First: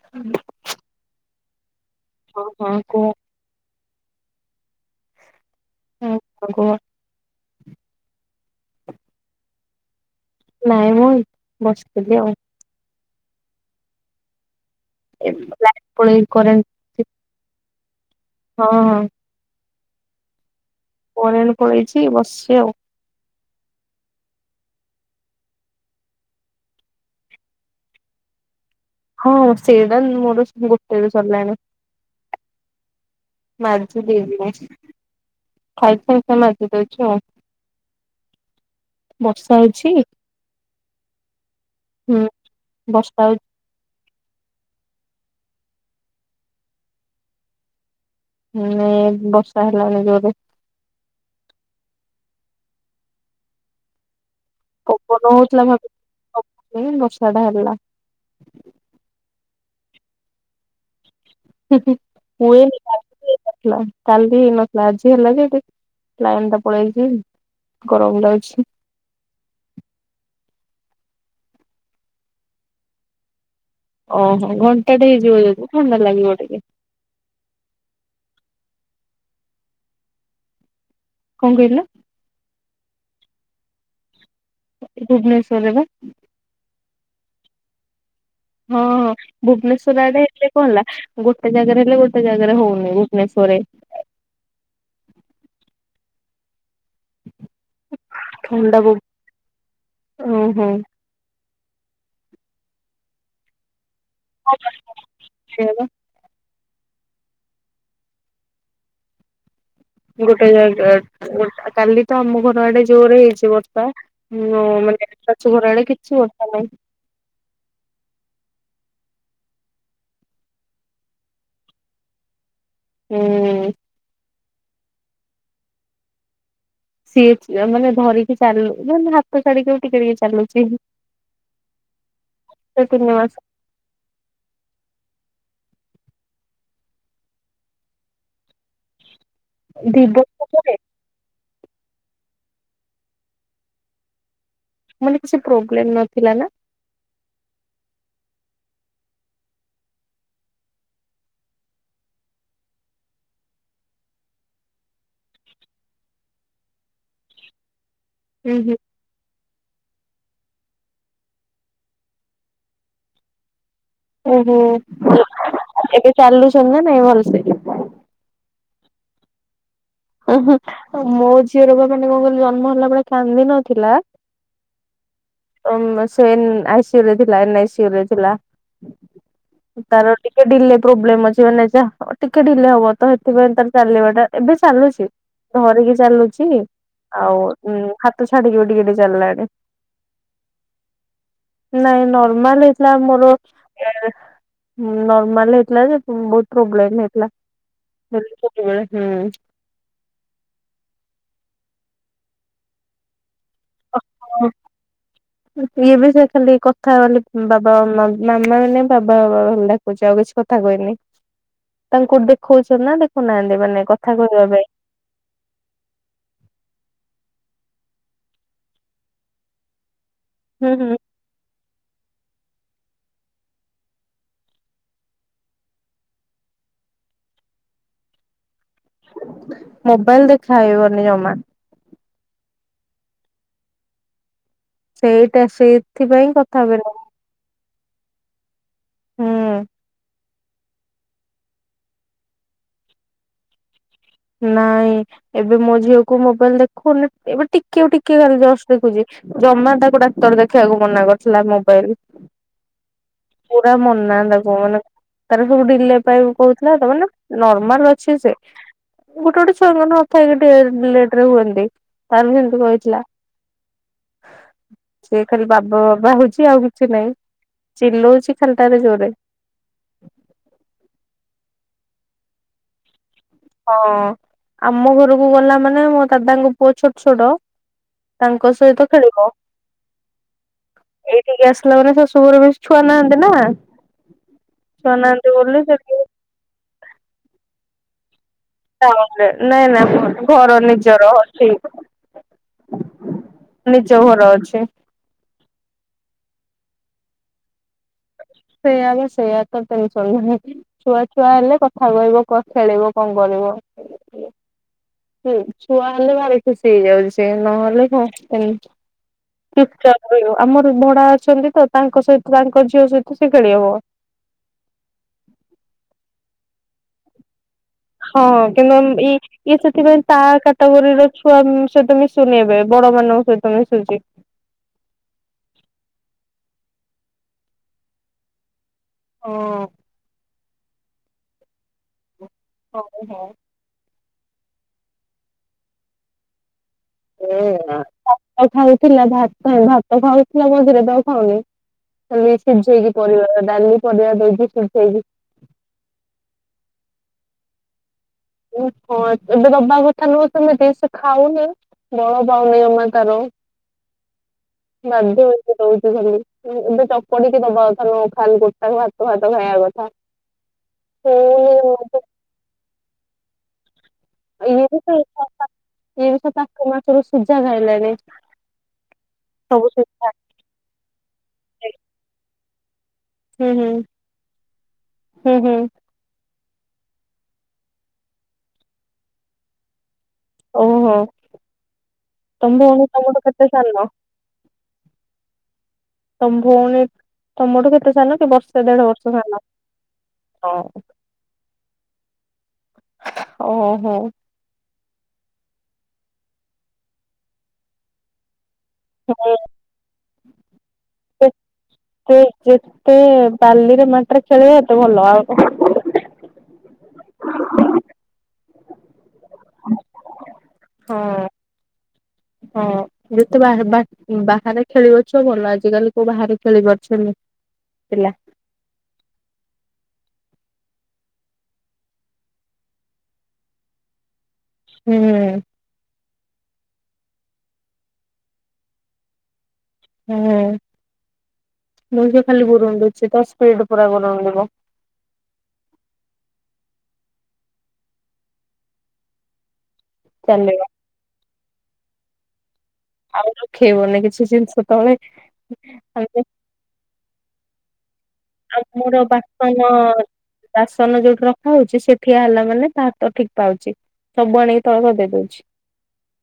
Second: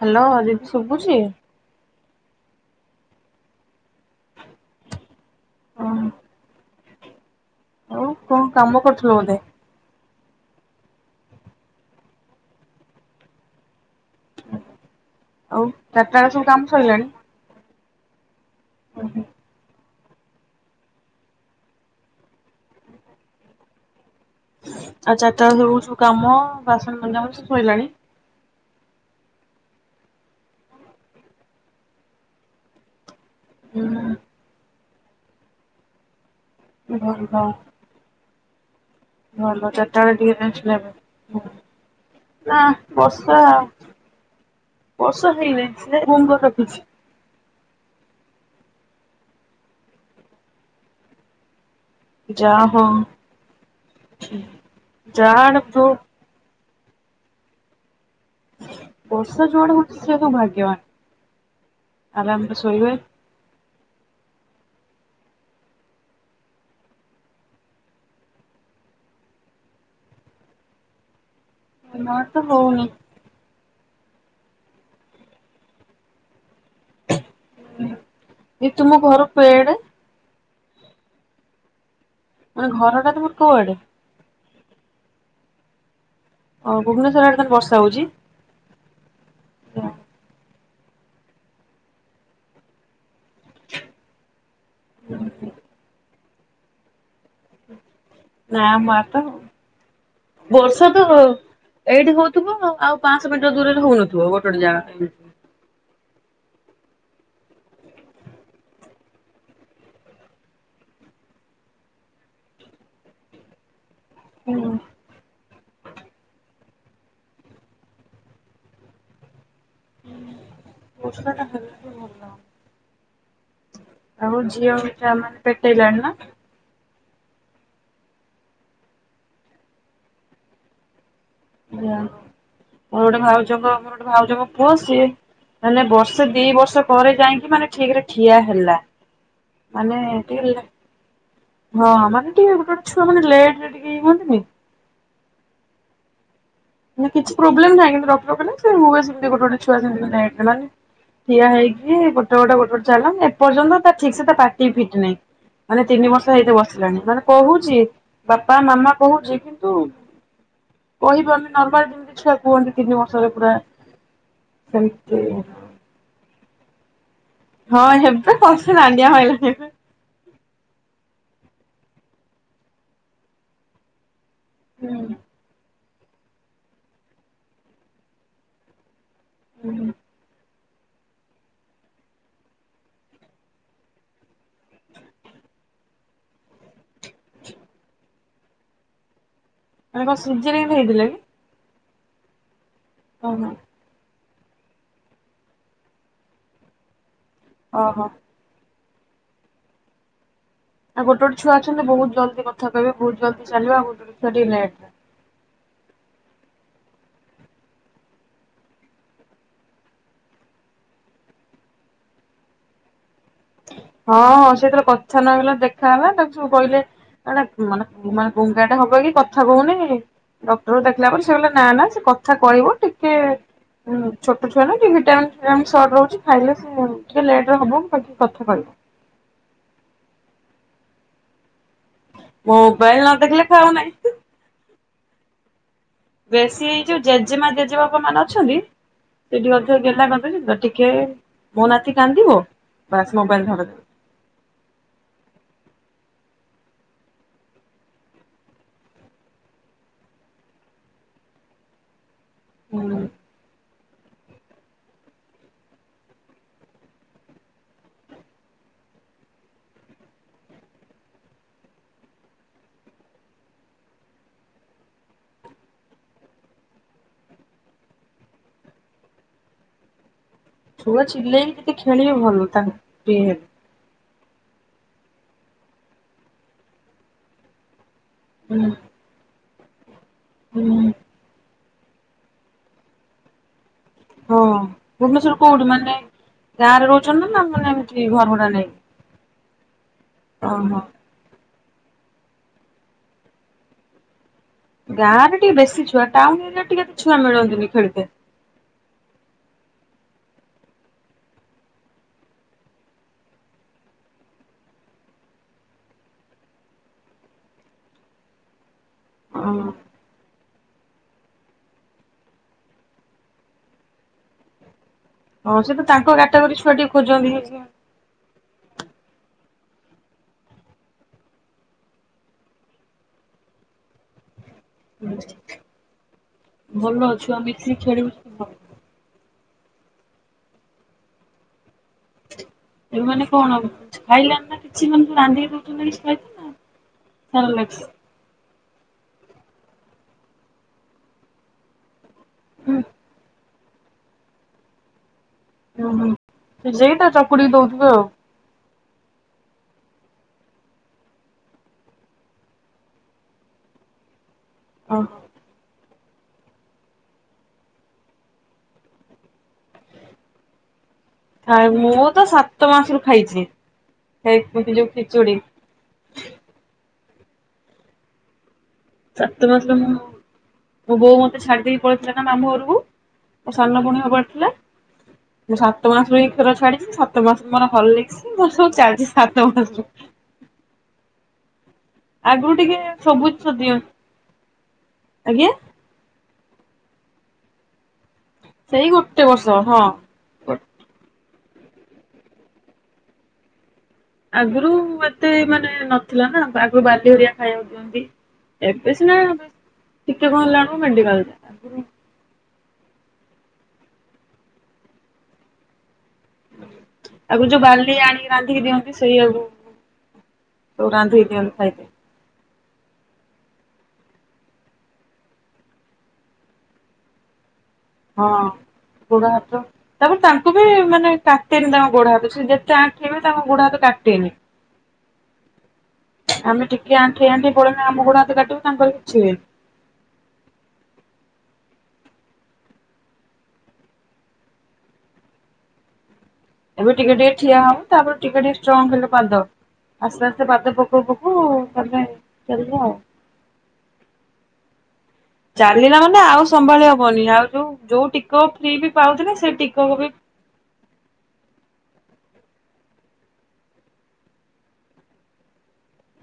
Hello ଦିଦି ଶୁଭୁଚି? ଓ ହଁ କୁହ? ହଁ। କୁହ? ଆଉ କଣ କାମ କରୁଥିଲ ବୋଧେ? ନାଇଁ ମୁଁ ବସିଥିଲି ଆଉ। ଏ ଆଉ ଲାଇନ୍ ଚାରିଟା ପଳେଇ ବେଳେ ସବୁ କାମ କରେଣ୍ଟ। ସରିଲାଣି ହଁ ହଁ। କରେଣ୍ଟ ପଳେଇଛି ବସିଚି ଆଉ। ଆଉ ଚାରିଟା ବେଳକୁ ସବୁ କାମ ବାସନ ମଜା ମଜି ଶଇଲାଣି। ହୋଉ ସେଇଡା ମୋର ଗୋଟେରେ ସରିଲାଣି। ହୁଁ ମାଜିଦେଇଚି ନେଇ ଖାଇ ସ ମାଜିଦଉଚୁ। ଭଲ ଭଲ ଚାରିଟା ବେଳେ ଟିକେ [unintelligible] ହୁଁ ନା ବର୍ଷା ବର୍ଷା ହେଇନାଇଁ ସେ ମୁଙ୍ଗ ରଖିଛି। ନାଇଁ ବର୍ଷା ହେଲାଣି ଜୋରେ। ଯା ହୋଉ। ପବନ ହଉଥିଲା ଭାବ ବର୍ଷା ଟା ହେଲା। ବର୍ଷା ଯୁଆଡା ହଉଛି ସେ ସବୁ ଭାଗ୍ୟବାନ। ଆରାମରେ ହୁଏନି ଶୋଇବେ। [unintelligible] ହେଇ ନଥିଲା କାଲି ହେଇନଥିଲା ଆଜି ହେଲା ଯେ ଏଠି ଲାଇନ୍ ଟା ପଳେଇଚି। ଗରମ ଲାଗୁଛି। ଆମ ଆଡେ ତ ହଉନି। ଓ ହୋ ଘଣ୍ଟାଟେ ହେଇଯିବ ଯଦି ଥଣ୍ଡା ଲାଗିବ ଟିକେ। ଦିଦି ତୁମ ଘର କୁଆଡେ? କଣ କହିଲ? ମାନେ ଘର ଟା ତୁମର କୁଆଡେ? ଭୁବନେଶ୍ୱରରେ ବା। ଓ ଭୁବନେଶ୍ୱର ଆଡେ ତାହେଲେ ବର୍ଷା ହଉଛି? ହଁ- ହଁ ଭୁବନେଶ୍ଵର ଆଡେ ହେଲେ କଣ ହେଲା ଗୋଟେ ଜାଗାରେ ହେଲେ ଗୋଟେ ଜାଗାରେ ହଉନି ଭୁବନେଶ୍ୱରରେ। ହୁଁ ନାଁ ଥଣ୍ଡା ବହୁ [unintelligible] ଓହୋ। ବର୍ଷା ତ ଏଇଠି ହଉଥିବ ଆଉ ପାଞ୍ଚଶହ ମିଟର ଦୂରରେ ହଉନ ସେଇଆ ବା। ଗୋଟେ ଜାଗା କାଲି ତ ଆମ ଘର ଆଡେ ଜୋରେ ହେଇଛି ବର୍ଷା। ହୁଁ ମାନେ [unintelligible] ଘର ଆଡେ କିଛି ବର୍ଷା ନାହିଁ। ବର୍ଷା ଟା ହେଲା ଯେ ଭଲ ଲାଗୁନି। ହୁଁ। ଆଉ ଝିଅ [unintelligible] ମାନେ ପେଟେଇଲାଣି ନା? ସିଏ ମାନେ ଧରିକି ଚାଲୁ, ମାନେ ହାତ ଛାଡ଼ିକି ଟିକେ ଟିକେ ଚାଲୁଛି। ସେଇଆ ସେ ମୋର ତିନି ଗୋଟେ ମାସ ଭାଉଜଙ୍କ ମୋର ଗୋଟେ ଭାଉଜଙ୍କ ପୁଅ ସିଏ ମାନେ ବର୍ଷେ ଦି ବର୍ଷ ପରେ ଯାଇକି ମାନେ ଠିକ୍ ରେ ଠିଆ ହେଲା। ମାନେ ଦି ଟିକେ ବର୍ଷ ଲେ, ପରେ ହଁ ମାନେ ଟିକେ ଗୋଟେ ଗୋଟେ ଛୁଆ ମାନେ ଲେଟ ରେ ଟିକେ ଇଏ ହୁଅନ୍ତିନି। ମାନେ କିଛି ପ୍ରୋବ୍ଲେମ ନଥିଲା ନା? କିଛି ପ୍ରୋବଲେମ୍ ନାହିଁ, କିନ୍ତୁ ଡକ୍ଟର କହିଲେ ହୁଏ ସେମିତି ଗୋଟେ ଗୋଟେ ଛୁଆ ସେମିତି ମାନେ ଚାଲନ୍ତି। ଠିଆ ହେଇକି ଗୋଟେ ଗୋଟେ ଗୋଟେ ଚାଲନ୍ତି, ଏପର୍ଯ୍ୟନ୍ତ ତା ଠିକ୍ ସେ ତା ପାଟି ଫିଟି ନାହିଁ। ମାନେ ତିନି ବର୍ଷ ହେଇତେ ବସିଲାଣି, ମାନେ କହୁଛି ବାପା ହୁଁ ହୁଁ ମାମା କହୁଛି କିନ୍ତୁ କହିପାରୁନେ ନର୍ମାଲ ଯେମିତି ଛୁଆ କୁହନ୍ତି ତିନି ବର୍ଷରେ ପୁରା। ଓ ହୋ ସେମିତି ଏବେ ଚାଲୁଛନ୍ତି ନା ନାଇଁ ଭଲ ସେ? ହଁ ଏବେ [unintelligible] ମୋ ଝିଅର ବା ମାନେ କଣ କହିଲୁ ଜନ୍ମ ହେଲା ପରେ କାନ୍ଦିିନଥିଲା। ହୁଁ। ସେ ଆଇ ସି ୟୁ ରେ ଥିଲା ଏନ୍ ଆଇ ସି ୟୁ ରେ ଥିଲା। ତାର ଟିକେ ଡିଲେ ପ୍ରୋବ୍ଲେମ ଅଛି, ମାନେ ଯ ଟିକେ ଡିଲେ ହବ ତ ସେଥିପାଇଁ ତାର ଚାଲିବା ଟା। ଏବେ ଚାଲୁଛି ଧରିକି ଚାଲୁଛି ଆଉ ହା ତ ଛାଡିକି ବି ଟିକେ ଟିକେ ଚାଲିଲାଣି। ମାନେ କଣ ସିଜେରିୟାନ୍ ହେଇଥିଲା କି? ନାଇଁ ନର୍ମାଲ ହେଇଥିଲା ମୋର। ଓହୋ ନର୍ମଲ ହେଇଥିଲା ଯେ, ପୁଣି ବହୁତ ପ୍ରୋବ୍ଲେମ ହେଇଥିଲା। ଓ ହୋ। ସେମିତି ସବୁବେଳେ ହୁଁ। ଆଉ ଗୋଟ ଗୋଟେ ଛୁଆ ଅଛନ୍ତି ବହୁତ ଜଲଦି କଥା କହିବେ, ବହୁତ ଜଲଦି ଚାଲିବେ, ଗୋଟେ ଗୋଟେ ଛୁଆ ହୁଁ ଲେଟ୍ ରେ। ଇଏ ବି ସେ ଖାଲି କଥା ମାନେ ଉଁ, ବାବା, ମ-ମାମା ମାନେ ବାବା ବାବା ଖାଲି ଡା କୁଛି, ଆଉ କିଛି କଥା କହିନି, ତାଙ୍କ କୋଉଠ ଦେଖଉଛ ନା ଦେଖଉନାହାନ୍ତି ମାନେ କଥା କହିବା ପାଇଁ? ଛେନା ଗଲା ଦେଖା ହେଲା ତାକୁ ସବୁ କହିଲେ ଏଟା ମାନେ ମାନେ ଗୁଙ୍ଗା ହବକି କଥା କହୁନି? ହୁଁ ଡକ୍ଟର୍ ହୁଁ ଦେଖିଲା ପରେ ସେ କହିଲେ ନା ନା ସେ କଥା କହିବ। ଟିକେ ଉଁ, ଛୋଟ ଛୁଆ ନା ଟିକେ ଭିଟାମିନ ଫିଟାମିନ ସଟ୍ ରହୁଛି, ଖାଇଲେ ସେ ଟିକେ ଲେଟ୍ ରେ ହବ। ପା [inaudible] କଥା କହିବ। ମୋବାଇଲ୍ ଦେଖାଇବନି ଜମା। ମୋବାଇଲ୍ ନ ଦେଖିଲେ ଖାଉନାହିଁ। ସେଇଟା ସେଇ ବେଶୀ ଏଇ ଯୋଉ ଜେଜେମା, ଜେଜେବାପା ମାନେ ଅଛନ୍ତି ସେଠି ହୁଁ ଅଧିକ ଗେହ୍ଲା [inaudible] [unintelligible] ଟିକେ ମୋ ନାତି କାନ୍ଦିବ ବାସ୍ ମୋବାଇଲ୍ ଧରେଇଦେବେ। ନାଇଁ ଏବେ ମୋ ଝିଅକୁ ମୋବାଇଲ୍ ଦେଖୁନି, ଏବେ ଟିକେ ଟିକେ ଖାଲି ଜସ୍ ଦେଖୁଚି। ଜମା ତାକୁ ଡାକ୍ତର ଦେଖିବାକୁ ମନା କରିଥିଲା ମୋବାଇଲ୍। ହୁଁ। ପୁରା ମନା ତାକୁ ମାନେ ତାର ସବୁ ଡିଲେ ପାଇଁ କହୁଥିଲା ତ ମାନେ ନର୍ମାଲ୍ ଅଛି ସେ। ଗୋଟେ ଗୋଟେ ଛୁଆଙ୍କର ନଥାଏ କି ଟିକେ ଲେଟ୍ ରେ ହୁଅନ୍ତି, ତାର ବି ସେମତି କହିଥିଲା। ହ [inaudible] ସେ ଖାଲି ବାବ ବାବା ହଉଛି ଆଉ କିଛି ନାହିଁ। ଚିଲଉଛି ଖାଲଟାରେ ଜୋରେ। ଛୁଆ ଚିଲେଇକି ଯେତେ ଖେଳିବେ ଭଲ। ତାଙ୍କ ଫ୍ରି ହେ ହଁ ଆମ ଘରକୁ ଗଲା ମାନେ ମୋ ଦାଦାଙ୍କ ପୁଅ ଛୋଟ ଛୋଟ ତାଙ୍କ ସହିତ ହେବେ। ଖେଳିବ ଏଇଠିକି ଆସ ପିଲାମାନେ ଶାଶୁ ଘର ବେଶୀ ଛୁଆ ନାହାନ୍ତି ନା। ହଁ ଛୁଆ ନାହାନ୍ତି ଭୁବନେଶ୍ୱର ବୋଲି କୋଉଠି ମାନେ ସେଠି ଗାଁ ରେ ରହୁଛନ୍ତି ନା ନା ମାନେ ଏମିତି ଘର ଭଡା ନେଇ? ଟାଉନ୍ ରେ, ନାଇଁ ନାଇଁ ଘର ନିଜର। ଠି, ନିଜ ଘର ଅଛି। ଗାଁରେ ଟିକେ ବେଶୀ ଛୁଆ, ଟାଉନ୍ ଏରିଆରେ ଟିକେ ଛୁଆ ମିଳନ୍ତିନି ଖେଳିତେ। ସେଇଆ ବ ସେଇଆ ଟୋଟାଲି ଚଳିହଉନି। ଛୁଆ ଛୁଆ ହେଲେ କଥା କହିବ କ ଖେଳିବ କଣ କରିବ। ହୁଁ, ଛୁଆ ହେଲେ ଭାରି ଖୁସି ହେଇଯାଉଛି ସିଏ, ନହେଲେ ଖ- ଏମ୍ ଓହୋ ଚୁପ୍ ଚାପ୍ ରହିବ, ଆମର ଭଡା ଅଛନ୍ତି ତ ତାଙ୍କ ସହିତ ତାଙ୍କ ଝିଅ ସହିତ ସେ ଖେଳି ହବ। ହଁ ସେ ତ ତାଙ୍କ କାଟାଗୋରି ଛୁଆ ଟିକେ ଖୋଜନ୍ତି, ଇଏ ସିଏ। ହଁ କିନ୍ତୁ ଆମ ଇ ଇଏ ସେଥିପାଇଁ ତା କାଟାଗୋରି ର ଛୁଆ ସହିତ ମିଶୁନି ଏବେ ବଡ ମାନଙ୍କ ସହିତ ମିଶୁଛି। ଭଲ ଛୁଆ ମିଶିକି ଖେଳିବୁ [inaudible] ଓ, ଏ ମାନେ କଣ, ଖାଇଲାନି ନା କିଛି ମାନଙ୍କୁ ରାନ୍ଧିକି ଦଉଛନ୍ତି ନା କିଛି ଖାଇତେ ନା ଏଇଆ। ସେଲାକ୍ସ। ଆଉ ଖାଉଥିଲା ଭାତ, ଭାତ ଖାଉଥିଲା ମଝିରେ ଏବେ ଆଉ ଖାଉନି। ଖାଲି ସିଝେଇକି ପରିବା, ଡାଲି ପରିବା ଦେଇକି ସିଝେଇକି ଓ ହଁ, ସେ ଯେଇଟା ଚକୁଡିକି ଦଉଥିବେ ଆଉ। [unintelligible] ଏବେ ଦବା କଥା ନୁହଁ ସେମିତି, ସେ ଖାଉନି ବଳ ପାଉନି ଜମା ତାର। [inaudible] ମ [inaudible] ଦୋଉଛି ଧରିକି, ଏବେ ଚକଡିକି ଦବା କଥା ନ ନୁହଁ, ଖାଲିଗୋଟା ଭାତ, ଭାତ ଖାଇବା କଥା। [inaudible] ଫୁଣି ମୁଁ ତ ସାତ ମାସରୁ ଖାଇଛି। ହେଉଥିବ ଯୋଉ ଖିଚୁଡି ଏଇ ବିଷ ତାକୁ [unintelligible] ମାରୁ ସିଝାଖାଇଲାଣିି। ସାତମାସରେ ମୁଁ ମୋବୋଉ ମତେ ଛାଡିଦେଇ ପଳେଇଥିଲା ନା ମାମୁ ଘରକୁ? ହୁଁ ମୋ ହୁଁ ସାନ ଭଉଣୀ ହବାର ଥିଲା। ହୁଁ ହୁଁ ସା ପୁରା ପୁରି କ୍ଷୀର ଛାଡିଛି, ସାତ ମାସରୁ ମୋର ହରଲିକସ୍ ମୋର ସବୁ ଚାଲିଛି ସାତମାସରୁ ଓହୋ ଆଗରୁ ତମେ ଟିକେ ଆମେ ସବୁ ଆମଠୁ ଜିନିଷ ଦିଅ ସାନ। ଆଜ୍ଞା ତମ ଭଉଣୀ, ତମଠୁ କେତେ ସାନ କି ବର୍ଷେ ସେଇ ଦେଢ ବର୍ଷ ଗୋଟେ ସାନ। ହଁ। ହଁ ଓହୋ ଆଗରୁ ଏତେ ମାନେ ନଥିଲା ନା, ଆଗରୁ ବାଲି ହେରିକା ଖାଇବାକୁ ଦିଅନ୍ତି। ଏବେ ସିନା ଟିକେ କଣ ହେଲାରୁ ମେଡିକାଲ ଯିବା। ସେ ଯେତେ ବାଲିରେ ମାଟିରେ ଖେଳିବେ ଏତେ ଭଲ ଆଉ ଆଗରୁ ଯୋଉ ବାଲି ଆଣିକି ରାନ୍ଧିକି ଦିଅନ୍ତି, ସେଇ ଆକୁ ତାକୁ ହଁ ରାନ୍ଧିକି ଦିଅନ୍ତି ଖାଇବାକୁ ହଁ ଯେତେ ବାହାରେ ବାହା ବାହାରେ ଖେଳିିବ ଛୁଆ ସେତେଭଲ, ଆଜିକାଲି କୋଉ ବାହାରେ ଖେଳି ପାରୁଛନ୍ତି। ଥିଲା ହଁ ଗୋଡ଼ ହାତ। ତାପରେ ତାଙ୍କୁ ବି ମାନେ, କାଟେନି ତାଙ୍କ ଗୋଡ ହାତ ସେଯେତେ ଆଣ୍ଠେଇବେ ତାଙ୍କ ଗୋଡ ହାତ କାଟେନି। ହୁଁ ହୁଁ ଆମେ ଟିକେ ଆଣ୍ଠେଇ ଆଣ୍ଠେଇ ପଳେଇଲେ ଆମ ଗୋଡ ହାତ କାଟିବତାଙ୍କର କିଛି ହୁଏନି। ହୁଁ ବ ଖାଲି ଗୁରୁଣ୍ଡଉଛି। ଦପଡ ପୁରା ଗୁରୁଣ୍ଡିବ। ଏବେ ଟିକେଟିକେ ଠିଆହବ। ତାପରେ ଟିକେଟିକେ ଷ୍ଟ୍ରଙ୍ଗହେଲେ ପାଦ, ଆସ୍ତେ ଆସ୍ତେ ଚାଲିବ ପାଦ ପ [unintelligible] ଚାଲିବ ଆଉ। ଆଉ ରଖେଇବନି କିଛି ଜିନିଷ ତଳେ। ଚାଲିଲା ମାନେ ଆମେ ଆଉ ସମ୍ଭାଳିହବନି। ଆଉ ଯୋଉ ଯୋଉ ଟିକ ଫ୍ରି ବି ଆମର ପାଉ ନା ସେ ବାସନ ଟିକକୁ ବି ବାସନ ଯୋଉଠି ରଖା ହଉଛି, ସେଠିଆ ହେଲା ମାନେ ତା ହାତ ଠିକ ପାଉଛି। ସବୁ ଆଣିକି ତଳ ଗଦେଇ ଦଉଛି।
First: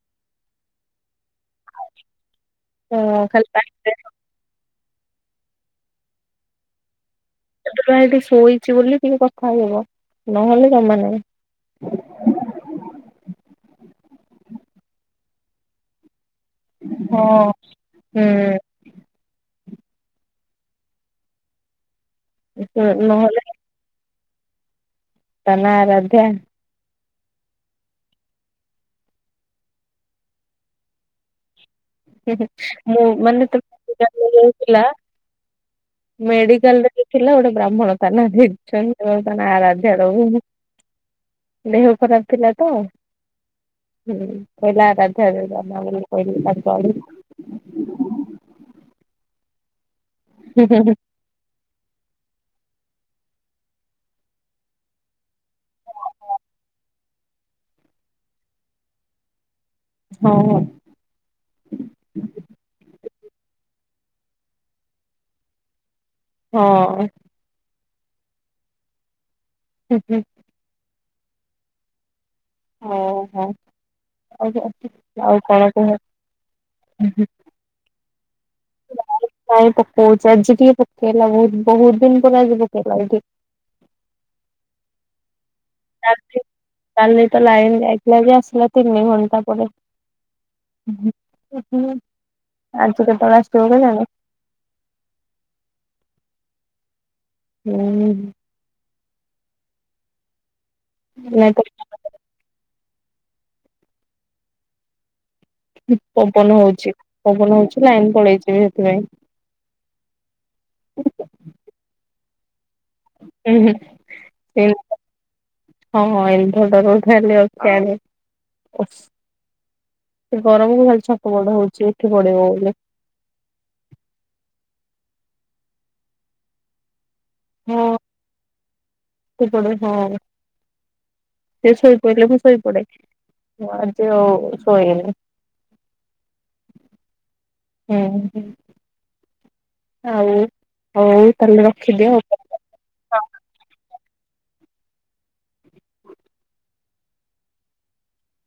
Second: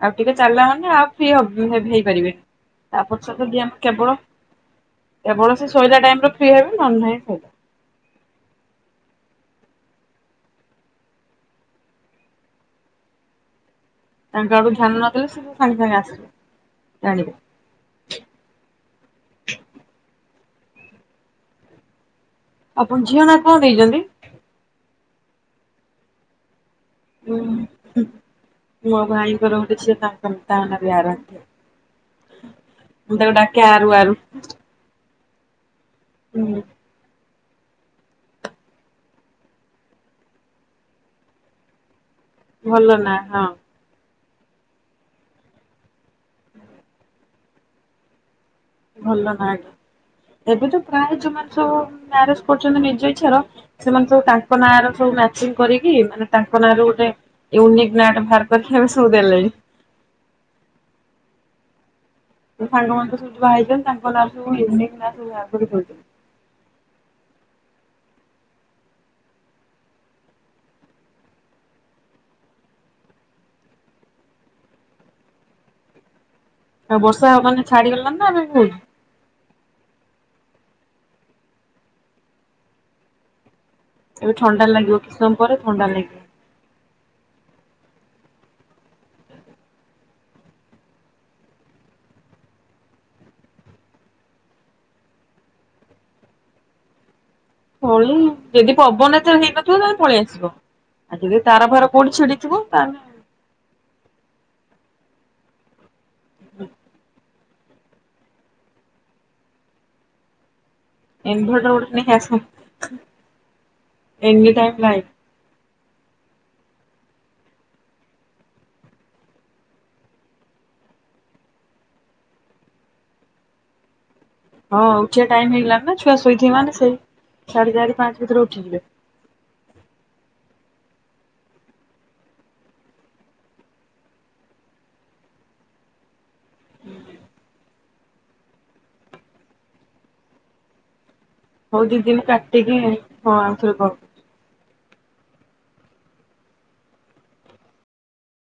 ଆଉ ଟିକେ ଚାଲିଲା ମାନେ ଆଉ ଫ୍ରି ହେବ୍ ହେଇପାରିବେନି। ତାପ ହଁ ଖାଲି ସହିତଦି ଆମେ ପାଟିରେ କେବଳ। କେବଳ ସେ ଶୋଇଲା ଟାଇମରେ ଫ୍ରି ହେବେ ନ ନାଇଁ ଶୋଇ ଟୋକା ଏଠି ଶୋଇଛି ବୋଲି ଟିକେ କଥା ହେହବ ନହେଲେ ଜମା ନାଇ। ତାଙ୍କ ଆଡୁ ଧ୍ୟାନ ନଦଲେ [unintelligible] ସାଙ୍ଗେ ସାଙ୍ଗେ ଆସିବେ। ହଁ ଜାଣିବେ। ହୁଁ ଆପଣ ଝିଅ ନା ନହେଲେ କଣ ଦେଇଛନ୍ତି? ତ ନା ଆରାଧ୍ୟା। ହୁଁ ମୁଁ ଭାଇଙ୍କର ଗୋଟେ ଝିଅ ତା ତା ନାଁ ବି ଆରାଧ୍ୟା। ହୁଁ ହୁଁ ମୁଁ ତାକୁ ମାନେ ଡାକେ ଆରୁ ଆରୁ [unintelligible] ତଥିଲା ହୁଁ ମେଡିକାଲରେ ଦେଖିଲ ଗୋଟେ ବ୍ରାହ୍ମଣ ତାନ ଦେଖଛନ୍ତି ତା ନାଁ ଆରାଧ୍ୟ ଦବୁ। ଦେହ ଖରାପ। ଥିଲା ତ ହୁଁ ଭଲ ନା ହଁ କହିଲା ରାଧା ଦେମା ବୋଲି କହିଲି ତାଞ୍ଚ ଆଡ [unintelligible] ଭଲ ନାଁ ଆଜ୍ଞା ଏବେ ତ ପ୍ରାୟ ଯୋଉମାନେ ସବୁ ମ୍ୟାରେଜ କରୁଛନ୍ତି ନିଜ ଇଚ୍ଛାର ସେମାନେ ସବୁ ତାଙ୍କ ନାଁ ର ସବୁ ମ୍ୟାଚିଂ କରିକି ମାନେ ତାଙ୍କ ନାଁ ର ଗୋଟେ ୟୁନିକ୍ ନାଁ ଟେ ବାହାର କରିକି ଏବେ ସବୁଦେଲେଣି। ହଉ। ମୋ ସାଙ୍ଗ ମାନେ ତ ସବୁ ଯୋଉ ବାହା ହେଇଛନ୍ତି ତାଙ୍କ ନାଁ ସବୁଁ ୟୁନିକ ନାଁ ସବୁ ବାହାର କରିକି କରୁଛନ୍ତି। ହଁ। ହୁଁ ହୁଁ। ଓ ହୋ [unintelligible] ଆଉ କଣ କୁହ। ଆଉ ବର୍ଷା ହ ମାନେ ଛାଡିଗଲାଣି ନା [unintelligible] ହଉଛି। ନାଇଁ ପକଉଛି ଆଜି ଟିକିଏ ପକେଇଲା ବହୁତ ବହୁତ ଦିନ ପରେ ଆଜି ପକେଇଲା ଏ ଟି ଏବେ ଥଣ୍ଡା ଲାଗିବ କିଛି ସମୟ ପରେ ଥଣ୍ଡା ଲା କାଲିତ ଲାଇନି ଯାଇଥିଲା ଯେ ଆସିଲା ତିନି ଘଣ୍ଟା ପରେ। ଆଜି କେତେବେଳେ ଆସିବ କେଜାଣି। ଫଳି ହୁଁ ଯଦି ପବନ ଏଥର ହେଇନଥିବ ତାହେଲେ ପଳେଇ ଆସିବ ଆଉ ଯଦି ନାଇଁ ତ ତାର ଫାର ପୁଣି ଛିଡିଥିବ ତାହେଲେ। ପବନ ହଉଛି ପବନ ହଉଚି ଲାଇନ ପଳେଇଛିିବି ହେଥିପାଇଁ। ଇନ୍ଭୋର୍ଟର ଗୋଟେ ନେଇକି ଆସ। ହୁଁ ହୁଁ ଏନି ଇନ ଟାଇମ୍ ଲାଇଟ୍ ହଁ ହଁ ଇନଭୋର୍ଟର ଗୋଟେ ଖାଲି ଦରକାରେ। ଏ ଗରମକୁ ଭାରି ଛଟ ପଟ ହଉଛି ଏଠି ଗଡିବ ବୋଲି। ହଁ ଉଠିଆ ଟାଇମ୍ ହେଇଗଲାଣି ନା ଛୁଆ ଶୋଇଥିବେ ମାନେ ଶୋଇ ସାଢେ ଚାରି ପାଞ୍ଚ ଭିତରେ ଉଠିଯିବେ। ଶୋଇପଡ ହଁ। ସେ ଶୋଇପଡ଼ିଲେ ମୁଁ ଶୋଇପଡେ ମୁଁ ଆଜି ଆଉ ଶୋଇନି। ହୁଁ [inaudible] ହୁଁ ହୁ। ଆଉ। ହଉ ତାହେଲେ ହଉ ଦି ରଖିଦିଅ। ଦିନ କାଟିକି ହଁ ଆଉଥରେ କର।